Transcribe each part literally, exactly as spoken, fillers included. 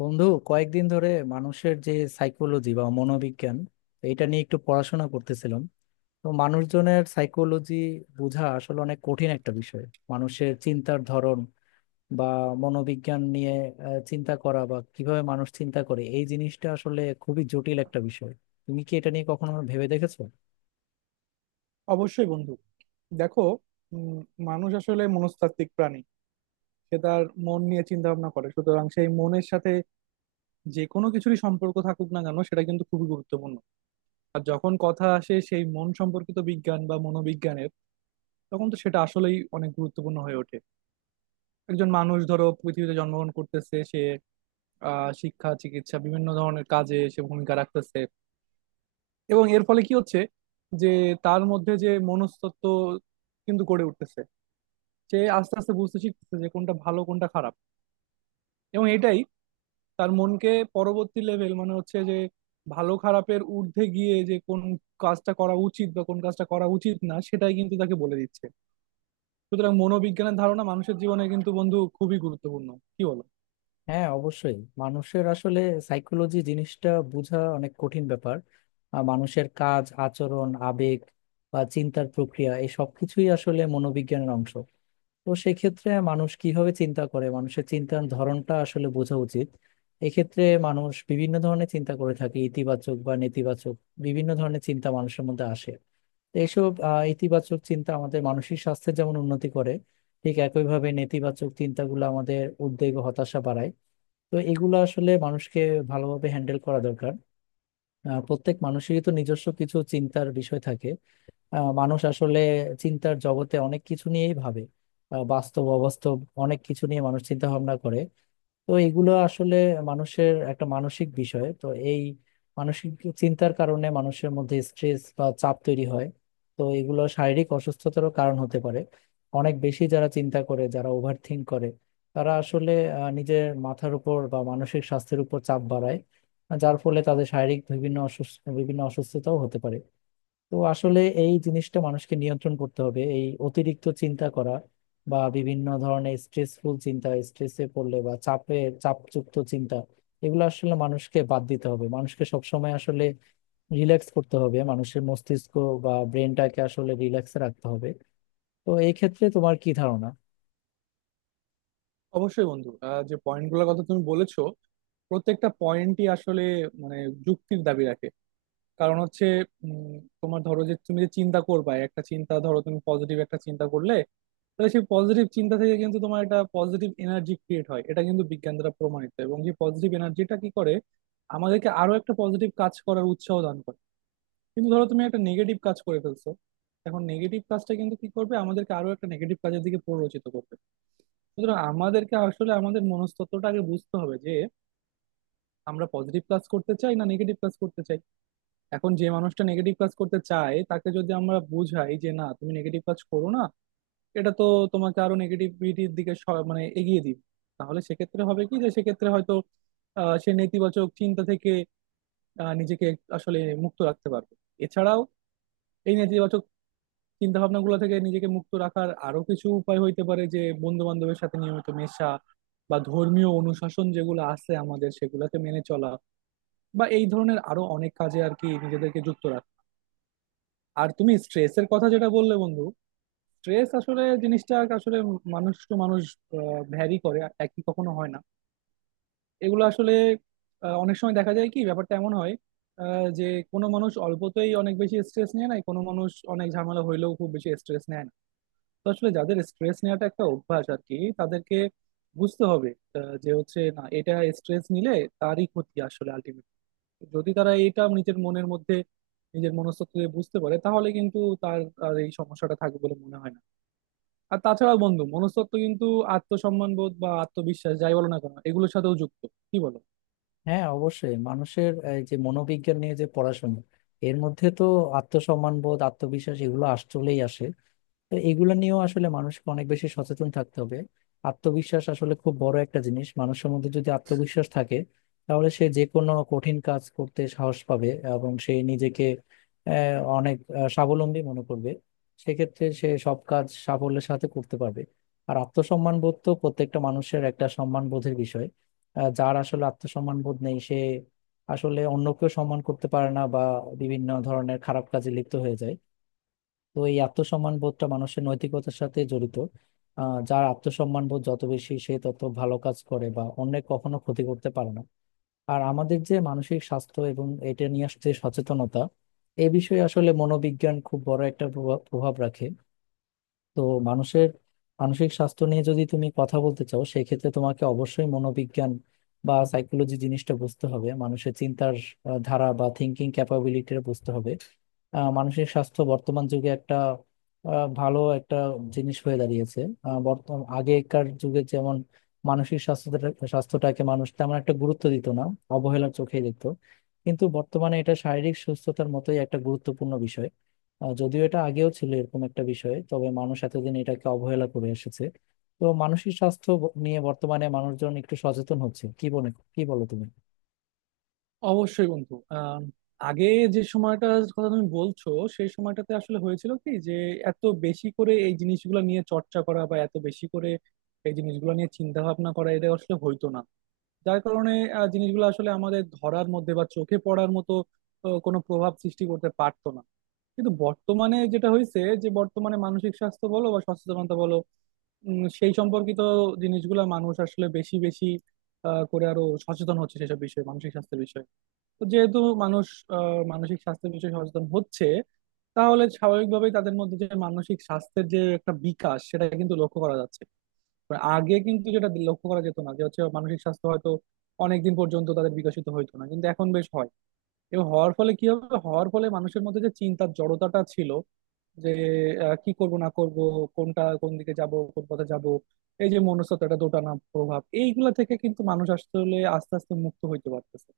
বন্ধু, কয়েকদিন ধরে মানুষের যে সাইকোলজি বা মনোবিজ্ঞান এটা নিয়ে একটু পড়াশোনা করতেছিলাম। তো মানুষজনের সাইকোলজি বোঝা আসলে অনেক কঠিন একটা বিষয়। মানুষের চিন্তার ধরন বা মনোবিজ্ঞান নিয়ে আহ, চিন্তা করা বা কিভাবে মানুষ চিন্তা করে এই জিনিসটা আসলে খুবই জটিল একটা বিষয়। তুমি কি এটা নিয়ে কখনো ভেবে দেখেছো? অবশ্যই বন্ধু, দেখো, উম, মানুষ আসলে মনস্তাত্ত্বিক প্রাণী। সে তার মন নিয়ে চিন্তা ভাবনা করে, সুতরাং সেই মনের সাথে যে কোনো কিছুরই সম্পর্ক থাকুক না কেন সেটা কিন্তু খুবই গুরুত্বপূর্ণ। আর যখন কথা আসে সেই মন সম্পর্কিত বিজ্ঞান বা মনোবিজ্ঞানের, তখন তো সেটা আসলেই অনেক গুরুত্বপূর্ণ হয়ে ওঠে। একজন মানুষ ধরো পৃথিবীতে জন্মগ্রহণ করতেছে, সে আহ শিক্ষা, চিকিৎসা, বিভিন্ন ধরনের কাজে সে ভূমিকা রাখতেছে। এবং এর ফলে কি হচ্ছে যে তার মধ্যে যে মনস্তত্ত্ব কিন্তু গড়ে উঠতেছে, সে আস্তে আস্তে বুঝতে শিখতেছে যে কোনটা ভালো, কোনটা খারাপ। এবং এটাই তার মনকে পরবর্তী লেভেল মানে হচ্ছে যে ভালো খারাপের ঊর্ধ্বে গিয়ে যে কোন কাজটা করা উচিত বা কোন কাজটা করা উচিত না, সেটাই কিন্তু তাকে বলে দিচ্ছে। সুতরাং মনোবিজ্ঞানের ধারণা মানুষের জীবনে কিন্তু বন্ধু খুবই গুরুত্বপূর্ণ। কি বলো? হ্যাঁ, অবশ্যই মানুষের আসলে সাইকোলজি জিনিসটা বোঝা অনেক কঠিন ব্যাপার। আর মানুষের কাজ, আচরণ, আবেগ বা চিন্তার প্রক্রিয়া এই সব কিছুই আসলে মনোবিজ্ঞানের অংশ। তো সেক্ষেত্রে মানুষ কিভাবে চিন্তা করে, মানুষের চিন্তার ধরনটা আসলে বোঝা উচিত। এক্ষেত্রে মানুষ বিভিন্ন ধরনের চিন্তা করে থাকে, ইতিবাচক বা নেতিবাচক বিভিন্ন ধরনের চিন্তা মানুষের মধ্যে আসে। তো এইসব আহ, ইতিবাচক চিন্তা আমাদের মানসিক স্বাস্থ্যের যেমন উন্নতি করে, ঠিক একইভাবে নেতিবাচক চিন্তাগুলো আমাদের উদ্বেগ ও হতাশা বাড়ায়। তো এগুলো আসলে মানুষকে ভালোভাবে হ্যান্ডেল করা দরকার। আহ, প্রত্যেক মানুষেরই তো নিজস্ব কিছু চিন্তার বিষয় থাকে। আহ, মানুষ আসলে চিন্তার জগতে অনেক কিছু নিয়েই ভাবে। আহ, বাস্তব, অবাস্তব অনেক কিছু নিয়ে মানুষ চিন্তা ভাবনা করে। তো এগুলো আসলে মানুষের একটা মানসিক বিষয়। তো এই মানসিক চিন্তার কারণে মানুষের মধ্যে স্ট্রেস বা চাপ তৈরি হয়। তো এগুলো শারীরিক অসুস্থতারও কারণ হতে পারে। অনেক বেশি যারা চিন্তা করে, যারা ওভার থিঙ্ক করে, তারা আসলে আহ, নিজের মাথার উপর বা মানসিক স্বাস্থ্যের উপর চাপ বাড়ায়, যার ফলে তাদের শারীরিক বিভিন্ন অসুস্থ বিভিন্ন অসুস্থতাও হতে পারে। তো আসলে এই জিনিসটা মানুষকে নিয়ন্ত্রণ করতে হবে, এই অতিরিক্ত চিন্তা করা বা বিভিন্ন ধরনের স্ট্রেসফুল চিন্তা, স্ট্রেসে পড়লে বা চাপে, চাপযুক্ত চিন্তা, এগুলো আসলে মানুষকে বাদ দিতে হবে। মানুষকে সবসময় আসলে রিল্যাক্স করতে হবে, মানুষের মস্তিষ্ক বা ব্রেনটাকে আসলে রিল্যাক্সে রাখতে হবে। তো এই ক্ষেত্রে তোমার কি ধারণা? অবশ্যই বন্ধু, আহ, যে পয়েন্ট গুলোর কথা তুমি বলেছো প্রত্যেকটা পয়েন্টই আসলে, মানে, যুক্তির দাবি রাখে। কারণ হচ্ছে, উম, তোমার ধরো যে তুমি যে চিন্তা করবা, একটা চিন্তা, ধরো তুমি পজিটিভ একটা চিন্তা করলে, তাহলে সেই পজিটিভ চিন্তা থেকে কিন্তু তোমার একটা পজিটিভ এনার্জি ক্রিয়েট হয়। এটা কিন্তু বিজ্ঞান দ্বারা প্রমাণিত। এবং যে পজিটিভ এনার্জিটা কি করে, আমাদেরকে আরো একটা পজিটিভ কাজ করার উৎসাহ দান করে। কিন্তু ধরো তুমি একটা নেগেটিভ কাজ করে ফেলছো, এখন নেগেটিভ কাজটা কিন্তু কি করবে, আমাদেরকে আরো একটা নেগেটিভ কাজের দিকে প্ররোচিত করবে। সুতরাং আমাদেরকে আসলে আমাদের মনস্তত্ত্বটা আগে বুঝতে হবে যে আমরা পজিটিভ কাজ করতে চাই, না নেগেটিভ কাজ করতে চাই। এখন যে মানুষটা নেগেটিভ কাজ করতে চায় তাকে যদি আমরা বুঝাই যে না, তুমি নেগেটিভ কাজ করো না, এটা তো তোমাকে আরো নেগেটিভিটির দিকে স- মানে এগিয়ে দিবে। তাহলে সেক্ষেত্রে হবে কি, যে সেক্ষেত্রে হয়তো আহ, সে নেতিবাচক চিন্তা থেকে আহ, নিজেকে আসলে মুক্ত রাখতে পারবে। এছাড়াও এই নেতিবাচক চিন্তা ভাবনা গুলো থেকে নিজেকে মুক্ত রাখার আরো কিছু উপায় হইতে পারে, যে বন্ধু বান্ধবের সাথে নিয়মিত মেশা, বা ধর্মীয় অনুশাসন যেগুলো আছে আমাদের সেগুলোকে মেনে চলা, বা এই ধরনের আরো অনেক কাজে আর কি নিজেদেরকে যুক্ত রাখা। আর তুমি স্ট্রেসের কথা যেটা বললে বন্ধু, স্ট্রেস আসলে জিনিসটা আসলে মানুষ টু মানুষ ভ্যারি করে, একই কখনো হয় না। এগুলো আসলে আহ, অনেক সময় দেখা যায় কি, ব্যাপারটা এমন হয় আহ, যে কোনো মানুষ অল্পতেই অনেক বেশি স্ট্রেস নেয় না, কোনো মানুষ অনেক ঝামেলা হইলেও খুব বেশি স্ট্রেস নেয় না। তো আসলে যাদের স্ট্রেস নেওয়াটা একটা অভ্যাস আর কি, তাদেরকে বুঝতে হবে আহ, যে হচ্ছে না, এটা স্ট্রেস নিলে তারই ক্ষতি আসলে আলটিমেটলি। যদি তারা এটা নিজের মনের মধ্যে, নিজের মনস্তত্ত্বে বুঝতে পারে তাহলে কিন্তু তার আর এই সমস্যাটা থাকবে বলে মনে হয় না। আর তাছাড়া বন্ধু, মনস্তত্ত্ব কিন্তু আত্মসম্মান বোধ বা আত্মবিশ্বাস যাই বলো না কেন এগুলোর সাথেও যুক্ত। কি বলো? হ্যাঁ, অবশ্যই মানুষের এই যে মনোবিজ্ঞান নিয়ে যে পড়াশোনা, এর মধ্যে তো আত্মসম্মান বোধ, আত্মবিশ্বাস এগুলো আসলেই আসে। তো এগুলো নিয়েও আসলে মানুষকে অনেক বেশি সচেতন থাকতে হবে। আত্মবিশ্বাস আসলে খুব বড় একটা জিনিস। মানুষের মধ্যে যদি আত্মবিশ্বাস থাকে, তাহলে সে যে কোনো কঠিন কাজ করতে সাহস পাবে এবং সে নিজেকে আহ, অনেক আহ, স্বাবলম্বী মনে করবে। সেক্ষেত্রে সে সব কাজ সাফল্যের সাথে করতে পারবে। আর আত্মসম্মান বোধ তো প্রত্যেকটা মানুষের একটা সম্মান বোধের বিষয়। আহ, যার আসলে আত্মসম্মান বোধ নেই, সে আসলে অন্যকেও সম্মান করতে পারে না বা বিভিন্ন ধরনের খারাপ কাজে লিপ্ত হয়ে যায়। তো এই আত্মসম্মান বোধটা মানুষের নৈতিকতার সাথে জড়িত। আহ, যার আত্মসম্মান বোধ যত বেশি, সে তত ভালো কাজ করে বা অন্যের কখনো ক্ষতি করতে পারে না। আর আমাদের যে মানসিক স্বাস্থ্য এবং এটা নিয়ে আস- যে সচেতনতা, এ বিষয়ে আসলে মনোবিজ্ঞান খুব বড় একটা প্রভাব প্রভাব রাখে। তো মানুষের মানসিক স্বাস্থ্য নিয়ে যদি তুমি কথা বলতে চাও, সেক্ষেত্রে তোমাকে অবশ্যই মনোবিজ্ঞান বা সাইকোলজি জিনিসটা বুঝতে হবে, মানুষের চিন্তার আহ, ধারা বা থিঙ্কিং ক্যাপাবিলিটিটা বুঝতে হবে। আহ, মানসিক স্বাস্থ্য বর্তমান যুগে একটা আহ, ভালো একটা জিনিস হয়ে দাঁড়িয়েছে। আহ, বর্তমান আগেকার যুগে যেমন মানসিক স্বাস্থ্যটা স্বাস্থ্যটাকে মানুষ তেমন একটা গুরুত্ব দিত না, অবহেলার চোখেই দেখতো। কিন্তু বর্তমানে এটা শারীরিক সুস্থতার মতোই একটা গুরুত্বপূর্ণ বিষয়। আহ, যদিও এটা আগেও ছিল এরকম একটা বিষয়, তবে মানুষ এতদিন এটাকে অবহেলা করে এসেছে। তো মানসিক স্বাস্থ্য ব- নিয়ে বর্তমানে মানুষজন একটু সচেতন হচ্ছে, কি বলে, কি বলো তুমি? অবশ্যই বন্ধু, আহ আগে যে সময়টার কথা তুমি বলছো সেই সময়টাতে আসলে হয়েছিল কি, যে এত বেশি করে এই জিনিসগুলো নিয়ে চর্চা করা বা এত বেশি করে এই জিনিসগুলো নিয়ে চিন্তা ভাবনা করা এটা আসলে হইতো না। যার কারণে আহ, জিনিসগুলো আসলে আমাদের ধরার মধ্যে বা চোখে পড়ার মতো আহ, কোনো প্রভাব সৃষ্টি করতে পারতো না। কিন্তু বর্তমানে যেটা হয়েছে, যে বর্তমানে মানসিক স্বাস্থ্য বলো বা সচেতনতা বলো, উম, সেই সম্পর্কিত জিনিসগুলা মানুষ আসলে বেশি বেশি আহ, করে আরো সচেতন হচ্ছে সেসব বিষয়ে, মানসিক স্বাস্থ্যের বিষয়ে। তো যেহেতু মানুষ আহ, মানসিক স্বাস্থ্যের বিষয়ে সচেতন হচ্ছে, তাহলে স্বাভাবিকভাবেই তাদের মধ্যে যে মানসিক স্বাস্থ্যের যে একটা বিকাশ সেটা কিন্তু লক্ষ্য করা যাচ্ছে। তো আগে কিন্তু যেটা লক্ষ্য করা যেত না যে হচ্ছে মানসিক স্বাস্থ্য হয়তো অনেকদিন পর্যন্ত তাদের বিকশিত হইতো না, কিন্তু এখন বেশ হয়। এবং হওয়ার ফলে কি হবে, হওয়ার ফলে মানুষের মধ্যে যে চিন্তার জড়তাটা ছিল, যে আহ, কি করব না করব, কোনটা কোন দিকে যাব, কোন পথে যাব, এই যে মনস্তত্ত্বটা দোটানা প্রভাব, এইগুলা থেকে কিন্তু মানুষ আসলে আস্তে আস্তে মুক্ত হইতে পারতেছে।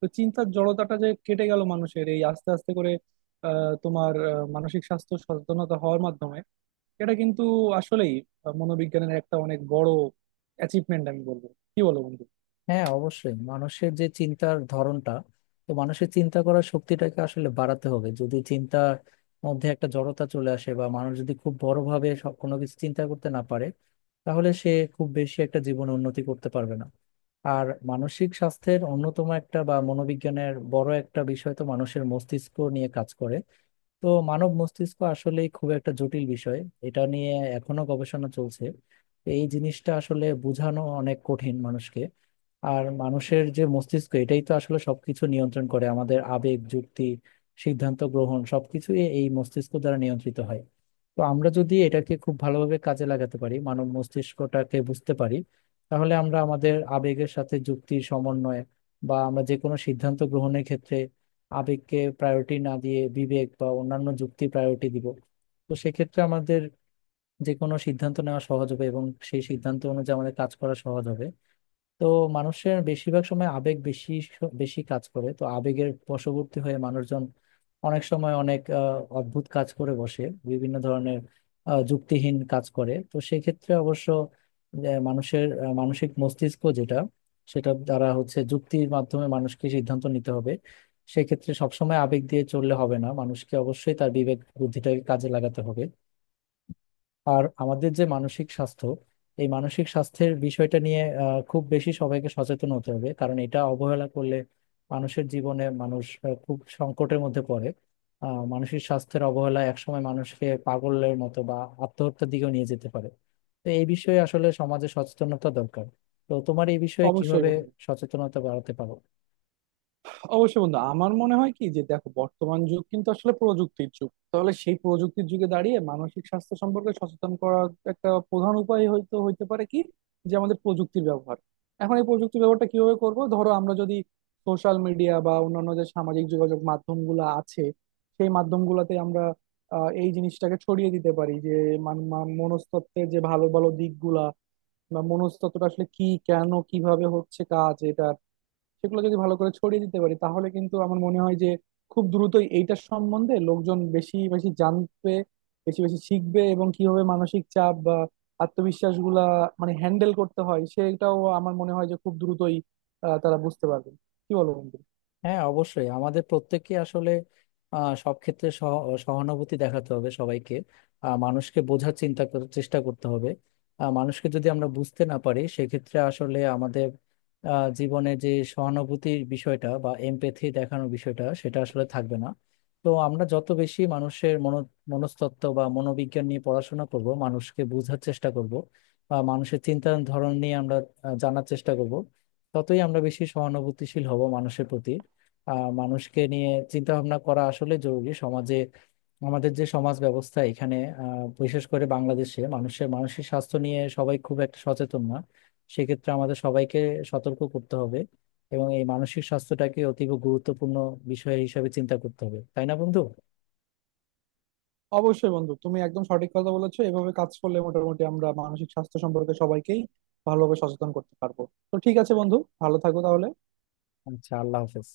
তো চিন্তার জড়তাটা যে কেটে গেল মানুষের এই আস্তে আস্তে করে, আহ তোমার আহ, মানসিক স্বাস্থ্য সচেতনতা হওয়ার মাধ্যমে, এটা কিন্তু আসলেই মনোবিজ্ঞানের একটা অনেক বড় অ্যাচিভমেন্ট আমি বলবো। কি বলো বন্ধু? হ্যাঁ, অবশ্যই মানুষের যে চিন্তার ধরনটা, তো মানুষের চিন্তা করার শক্তিটাকে আসলে বাড়াতে হবে। যদি চিন্তার মধ্যে একটা জড়তা চলে আসে বা মানুষ যদি খুব বড়ভাবে সব কোনো কিছু চিন্তা করতে না পারে, তাহলে সে খুব বেশি একটা জীবনে উন্নতি করতে পারবে না। আর মানসিক স্বাস্থ্যের অন্যতম একটা বা মনোবিজ্ঞানের বড় একটা বিষয় তো মানুষের মস্তিষ্ক নিয়ে কাজ করে। তো মানব মস্তিষ্ক আসলেই খুব একটা জটিল বিষয়, এটা নিয়ে এখনো গবেষণা চলছে। তো এই জিনিসটা আসলে বোঝানো অনেক কঠিন মানুষকে। আর মানুষের যে মস্তিষ্ক, এটাই তো আসলে সবকিছু নিয়ন্ত্রণ করে। আমাদের আবেগ, যুক্তি, সিদ্ধান্ত গ্রহণ সবকিছু এই মস্তিষ্ক দ্বারা নিয়ন্ত্রিত হয়। তো আমরা যদি এটাকে খুব ভালোভাবে কাজে লাগাতে পারি, মানব মস্তিষ্কটাকে বুঝতে পারি, তাহলে আমরা আমাদের আবেগের সাথে যুক্তির সমন্বয় বা আমরা যে কোনো সিদ্ধান্ত গ্রহণের ক্ষেত্রে আবেগকে প্রায়োরিটি না দিয়ে বিবেক বা অন্যান্য যুক্তি প্রায়োরিটি দিব। তো সেক্ষেত্রে আমাদের যে কোনো সিদ্ধান্ত নেওয়া সহজ হবে এবং সেই সিদ্ধান্ত অনুযায়ী আমাদের কাজ করা সহজ হবে। তো মানুষের বেশিরভাগ সময় আবেগ বেশি স- বেশি কাজ করে। তো আবেগের বশবর্তী হয়ে মানুষজন অনেক সময় অনেক আহ, অদ্ভুত কাজ করে বসে, বিভিন্ন ধরনের আহ, যুক্তিহীন কাজ করে। তো সেক্ষেত্রে অবশ্য যে মানুষের আহ, মানসিক মস্তিষ্ক যেটা, সেটা দ্বারা হচ্ছে যুক্তির মাধ্যমে মানুষকে সিদ্ধান্ত নিতে হবে। সেক্ষেত্রে সবসময় আবেগ দিয়ে চললে হবে না, মানুষকে অবশ্যই তার বিবেক বুদ্ধিটাকে কাজে লাগাতে হবে। আর আমাদের যে মানসিক স্বাস্থ্য, এই মানসিক স্বাস্থ্যের বিষয়টা নিয়ে আহ, খুব বেশি সবাইকে সচেতন হতে হবে। কারণ এটা অবহেলা করলে মানুষের জীবনে মানুষ আহ, খুব সংকটের মধ্যে পড়ে। আহ, মানসিক স্বাস্থ্যের অবহেলা একসময় মানুষকে পাগলের মতো বা আত্মহত্যার দিকেও নিয়ে যেতে পারে। তো এই বিষয়ে আসলে সমাজে সচেতনতা দরকার। তো তোমার এই বিষয়ে অবশ্যই কিভাবে বন্ধু সচেতনতা বাড়াতে পারো? অবশ্যই বন্ধু, আমার মনে হয় কি, যে দেখো, বর্তমান যুগ কিন্তু আসলে প্রযুক্তির যুগ। তাহলে সেই প্রযুক্তির যুগে দাঁড়িয়ে মানসিক স্বাস্থ্য সম্পর্কে সচেতন করার একটা প্রধান উপায় হয়তো হইতে পারে কি, যে আমাদের প্রযুক্তির ব্যবহার। এখন এই প্রযুক্তির ব্যবহারটা কিভাবে করব, ধরো আমরা যদি সোশ্যাল মিডিয়া বা অন্যান্য যে সামাজিক যোগাযোগ মাধ্যমগুলো আছে সেই মাধ্যমগুলোতে আমরা আহ, এই জিনিসটাকে ছড়িয়ে দিতে পারি যে মান- মান- মনস্তত্ত্বের যে ভালো ভালো দিকগুলা বা মনস্তত্ত্বটা আসলে কি, কেন, কিভাবে হচ্ছে কাজ এটা, সেগুলো যদি ভালো করে ছড়িয়ে দিতে পারি, তাহলে কিন্তু আমার মনে হয় যে খুব দ্রুতই এইটার সম্বন্ধে লোকজন বেশি বেশি জানবে, বেশি বেশি শিখবে। এবং কিভাবে মানসিক চাপ বা আত্মবিশ্বাস গুলা মানে হ্যান্ডেল করতে হয় সেটাও আমার মনে হয় যে খুব দ্রুতই আহ, তারা বুঝতে পারবে। কি বলো বন্ধু? হ্যাঁ, অবশ্যই আমাদের প্রত্যেককে আসলে আহ, সব ক্ষেত্রে সহ- সহানুভূতি দেখাতে হবে সবাইকে। আহ, মানুষকে বোঝার, চিন্তা করার চেষ্টা করতে হবে। আহ, মানুষকে যদি আমরা বুঝতে না পারি, সেক্ষেত্রে আসলে আমাদের আহ, জীবনে যে সহানুভূতির বিষয়টা বা এমপ্যাথি দেখানোর বিষয়টা সেটা আসলে থাকবে না। তো আমরা যত বেশি মানুষের মনো মনস্তত্ত্ব বা মনোবিজ্ঞান নিয়ে পড়াশোনা করব, মানুষকে বোঝার চেষ্টা করব বা মানুষের চিন্তার ধরন নিয়ে আমরা আহ, জানার চেষ্টা করব, ততই আমরা বেশি সহানুভূতিশীল হব মানুষের প্রতি। আহ মানুষকে নিয়ে চিন্তা ভাবনা করা আসলে জরুরি সমাজে। আমাদের যে সমাজ ব্যবস্থা, এখানে আহ, বিশেষ করে বাংলাদেশে মানুষের মানসিক স্বাস্থ্য নিয়ে সবাই খুব একটা সচেতন না। সেক্ষেত্রে আমাদের সবাইকে সতর্ক করতে হবে এবং এই মানসিক স্বাস্থ্যটাকে অতীব গুরুত্বপূর্ণ বিষয় হিসেবে চিন্তা করতে হবে, তাই না বন্ধু? অবশ্যই বন্ধু, তুমি একদম সঠিক কথা বলেছো। এভাবে কাজ করলে মোটামুটি আমরা মানসিক স্বাস্থ্য সম্পর্কে সবাইকেই ভালোভাবে সচেতন করতে পারবো। তো ঠিক আছে বন্ধু, ভালো থাকো তাহলে। আচ্ছা, আল্লাহ হাফেজ।